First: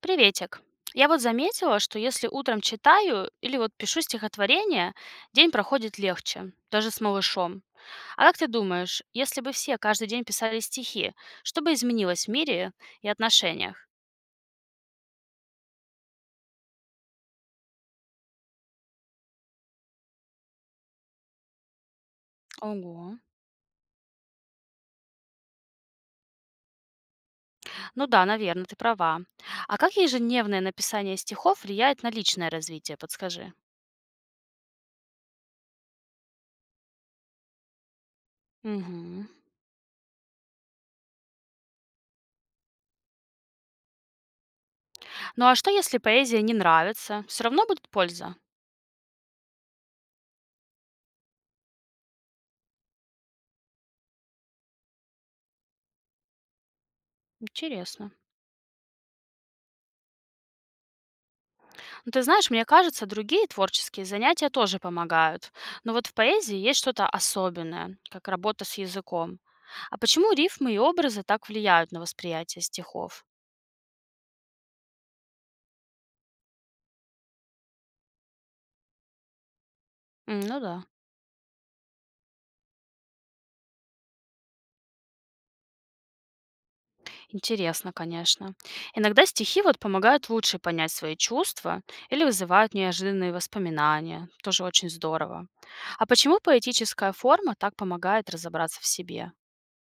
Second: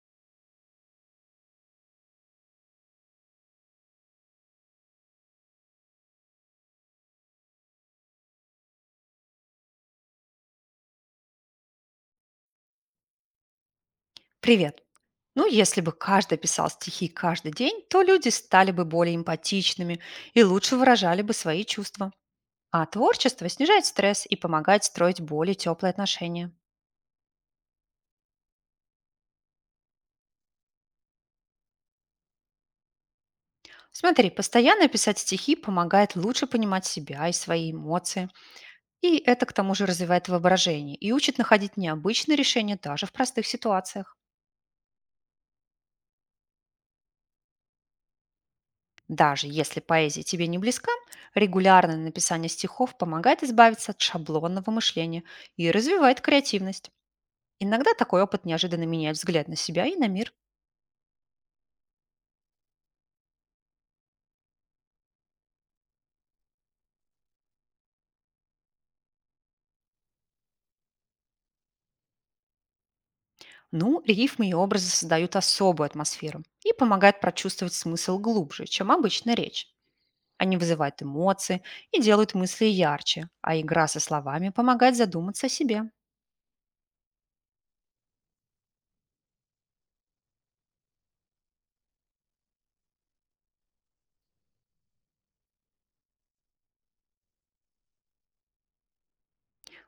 Приветик. Я вот заметила, что если утром читаю или вот пишу стихотворение, день проходит легче, даже с малышом. А как ты думаешь, если бы все каждый день писали стихи, что бы изменилось в мире и отношениях? Привет. Ну, если бы каждый писал стихи каждый день, то люди стали бы более эмпатичными и лучше выражали бы свои чувства. А Ого. творчество снижает стресс и помогает строить более теплые отношения. Ну да, наверное, ты права. А как ежедневное написание стихов влияет на личное развитие, подскажи? Смотри, постоянно писать стихи помогает лучше понимать себя и свои эмоции. И Мгм. это к тому же развивает воображение и учит находить необычные решения даже в простых ситуациях. Ну а что, если поэзия не нравится? Все равно будет польза? Даже если поэзия тебе не близка, регулярное написание стихов помогает избавиться от шаблонного мышления и развивает креативность. Иногда Интересно. такой опыт неожиданно меняет взгляд на себя и на мир. Ну, ты знаешь, мне кажется, другие творческие занятия тоже помогают. Но вот в поэзии есть что-то особенное, как работа с языком. А почему рифмы и образы так влияют на восприятие стихов? Ну, рифмы и образы создают особую атмосферу и помогают прочувствовать смысл глубже, чем обычная речь. М, Они ну да, вызывают эмоции и делают мысли ярче, а игра со словами помогает задуматься о себе. интересно, конечно. Иногда стихи вот помогают лучше понять свои чувства или вызывают неожиданные воспоминания. Тоже очень здорово. А почему поэтическая форма так помогает разобраться в себе?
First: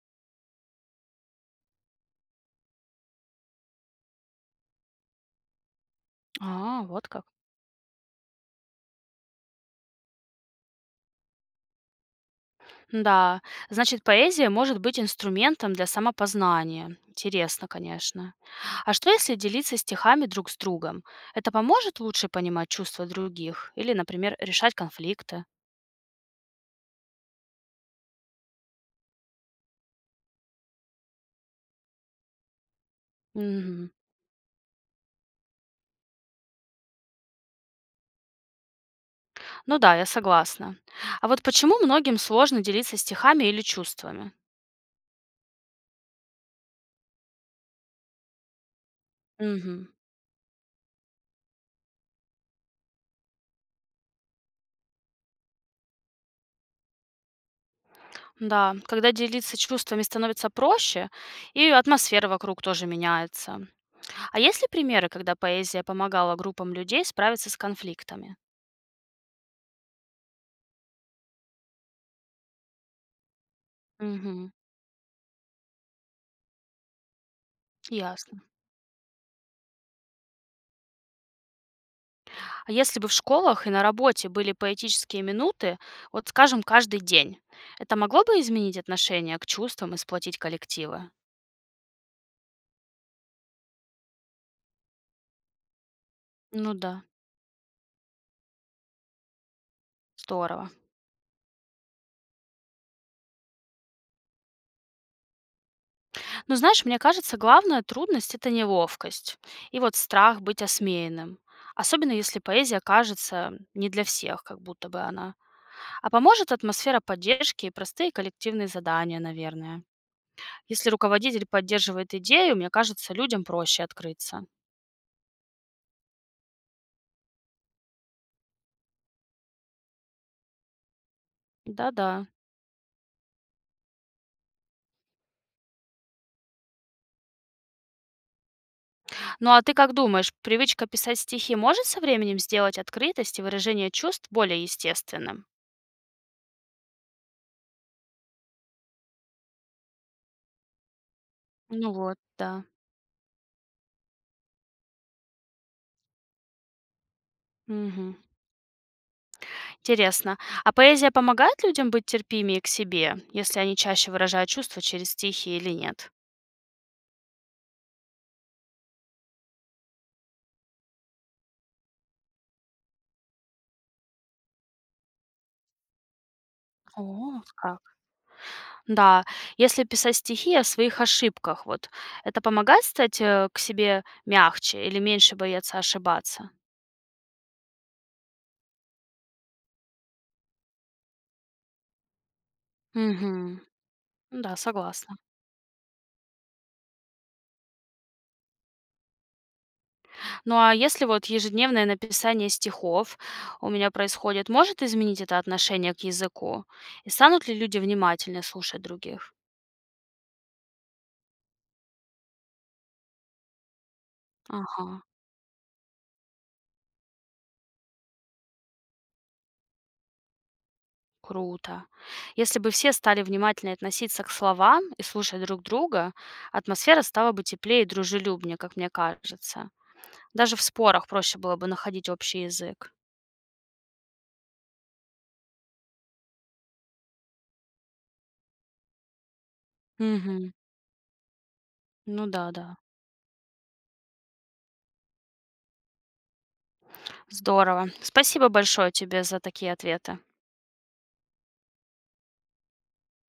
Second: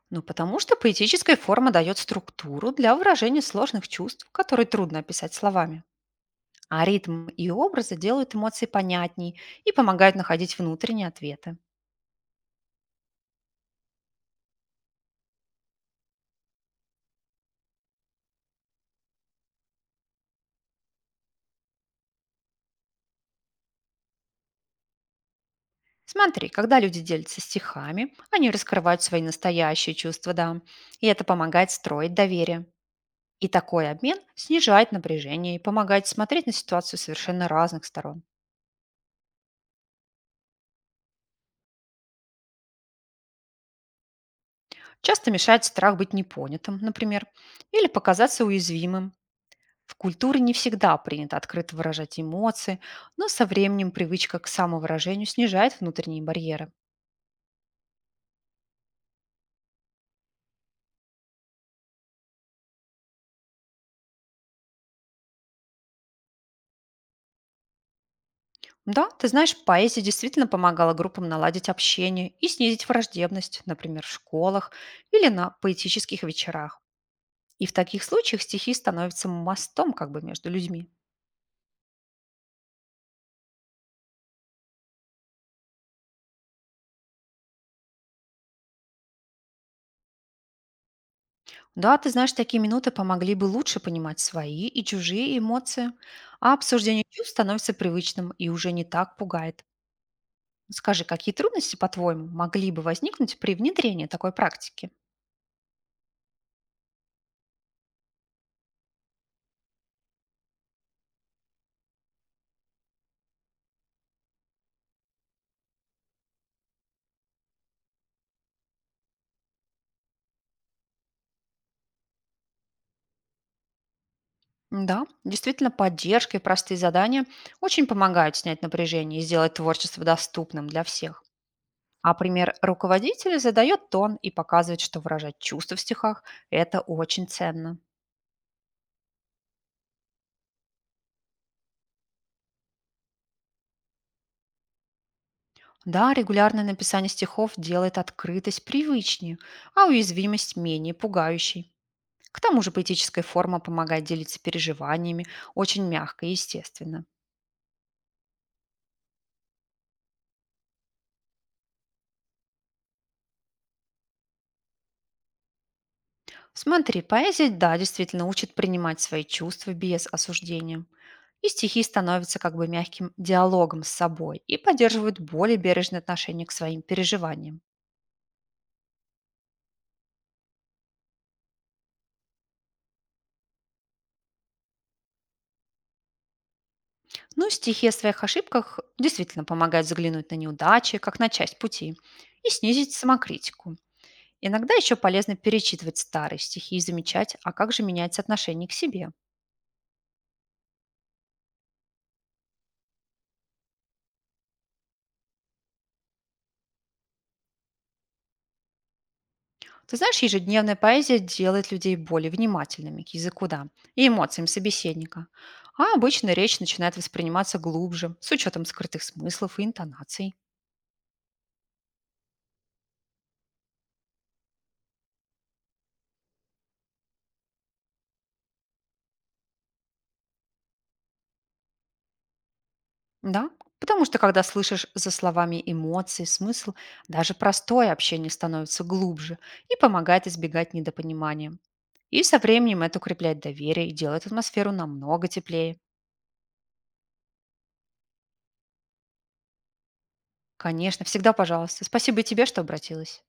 Ну, потому что поэтическая форма дает структуру для выражения сложных чувств, которые трудно описать словами. А, А вот как. ритм и образы делают эмоции понятней и помогают находить внутренние ответы. Да, значит, поэзия может быть инструментом для самопознания. Интересно, конечно. А что если делиться стихами друг с другом? Это поможет лучше понимать чувства других или, например, решать конфликты? Смотри, когда люди делятся стихами, они раскрывают свои настоящие чувства, да, и это помогает строить доверие. И такой Мгм. обмен снижает напряжение и помогает смотреть на ситуацию совершенно разных сторон. Ну да, я согласна. А вот почему многим сложно делиться стихами или чувствами? Часто мешает страх быть непонятым, например, или показаться уязвимым. Мгм. В культуре не всегда принято открыто выражать эмоции, но со временем привычка к самовыражению снижает внутренние барьеры. Да, когда делиться чувствами становится проще, и атмосфера вокруг тоже меняется. А есть ли примеры, когда поэзия помогала группам людей справиться с конфликтами? Да, ты знаешь, поэзия действительно помогала группам наладить общение и снизить враждебность, например, в Мгм. школах или на поэтических вечерах. И в таких Ясно. случаях стихи становятся мостом как бы между людьми. А если бы в школах и на работе были поэтические минуты, вот скажем, каждый день, это могло бы изменить отношение к чувствам и сплотить коллективы? Да, ты знаешь, такие минуты помогли бы лучше понимать свои и чужие эмоции, а Ну да, обсуждение чувств становится привычным и уже не так пугает. здорово. Скажи, какие трудности, по-твоему, могли бы возникнуть при внедрении такой практики? Но знаешь, мне кажется, главная трудность– это неловкость и вот страх быть осмеянным. Особенно если поэзия кажется не для всех, как будто бы она. А поможет атмосфера поддержки и простые коллективные задания, наверное. Если руководитель поддерживает идею, мне кажется, людям проще открыться. Да, действительно, поддержка и простые задания очень помогают снять напряжение и сделать творчество доступным для всех. Да-да. А пример руководителя задает тон и показывает, что выражать чувства в стихах — это очень ценно. Ну а ты как думаешь, привычка писать стихи может со временем сделать открытость и выражение чувств более естественным? Да, регулярное написание стихов делает открытость привычнее, а уязвимость менее пугающей. Ну вот, К да. тому же поэтическая форма помогает делиться переживаниями очень мягко и естественно. Мгм. Интересно. А поэзия помогает людям быть терпимее к себе, если они чаще выражают чувства через стихи или нет? Смотри, поэзия, да, действительно учит принимать свои чувства без осуждения. И стихи становятся как бы мягким диалогом с собой и поддерживают более бережное отношение к своим О, переживаниям. как. Да, если писать стихи о своих ошибках, вот, это помогает стать к себе мягче или меньше бояться ошибаться? Ну, стихи о своих ошибках действительно помогают взглянуть на неудачи, как на часть пути, и снизить Угу. самокритику. Да, Иногда еще согласна. полезно перечитывать старые стихи и замечать, а как же меняется отношение к себе. Ну а если вот ежедневное написание стихов у меня происходит, может изменить это отношение к языку? И станут ли люди внимательнее слушать других? Ты знаешь, ежедневная поэзия делает людей более внимательными к языку, да, и эмоциям Ага, собеседника. А обычно речь начинает восприниматься глубже, с учетом скрытых смыслов и интонаций. круто. Если бы все стали внимательнее относиться к словам и слушать друг друга, атмосфера стала бы теплее и дружелюбнее, как мне кажется. Даже в спорах проще было бы находить общий язык. Да, потому что когда слышишь за словами эмоции, смысл, даже простое общение становится глубже и помогает Угу. избегать недопонимания. И Ну со да, да. временем это укрепляет доверие и делает атмосферу намного теплее. Здорово. Спасибо большое тебе за такие ответы. Конечно, всегда пожалуйста. Спасибо и тебе, что обратилась.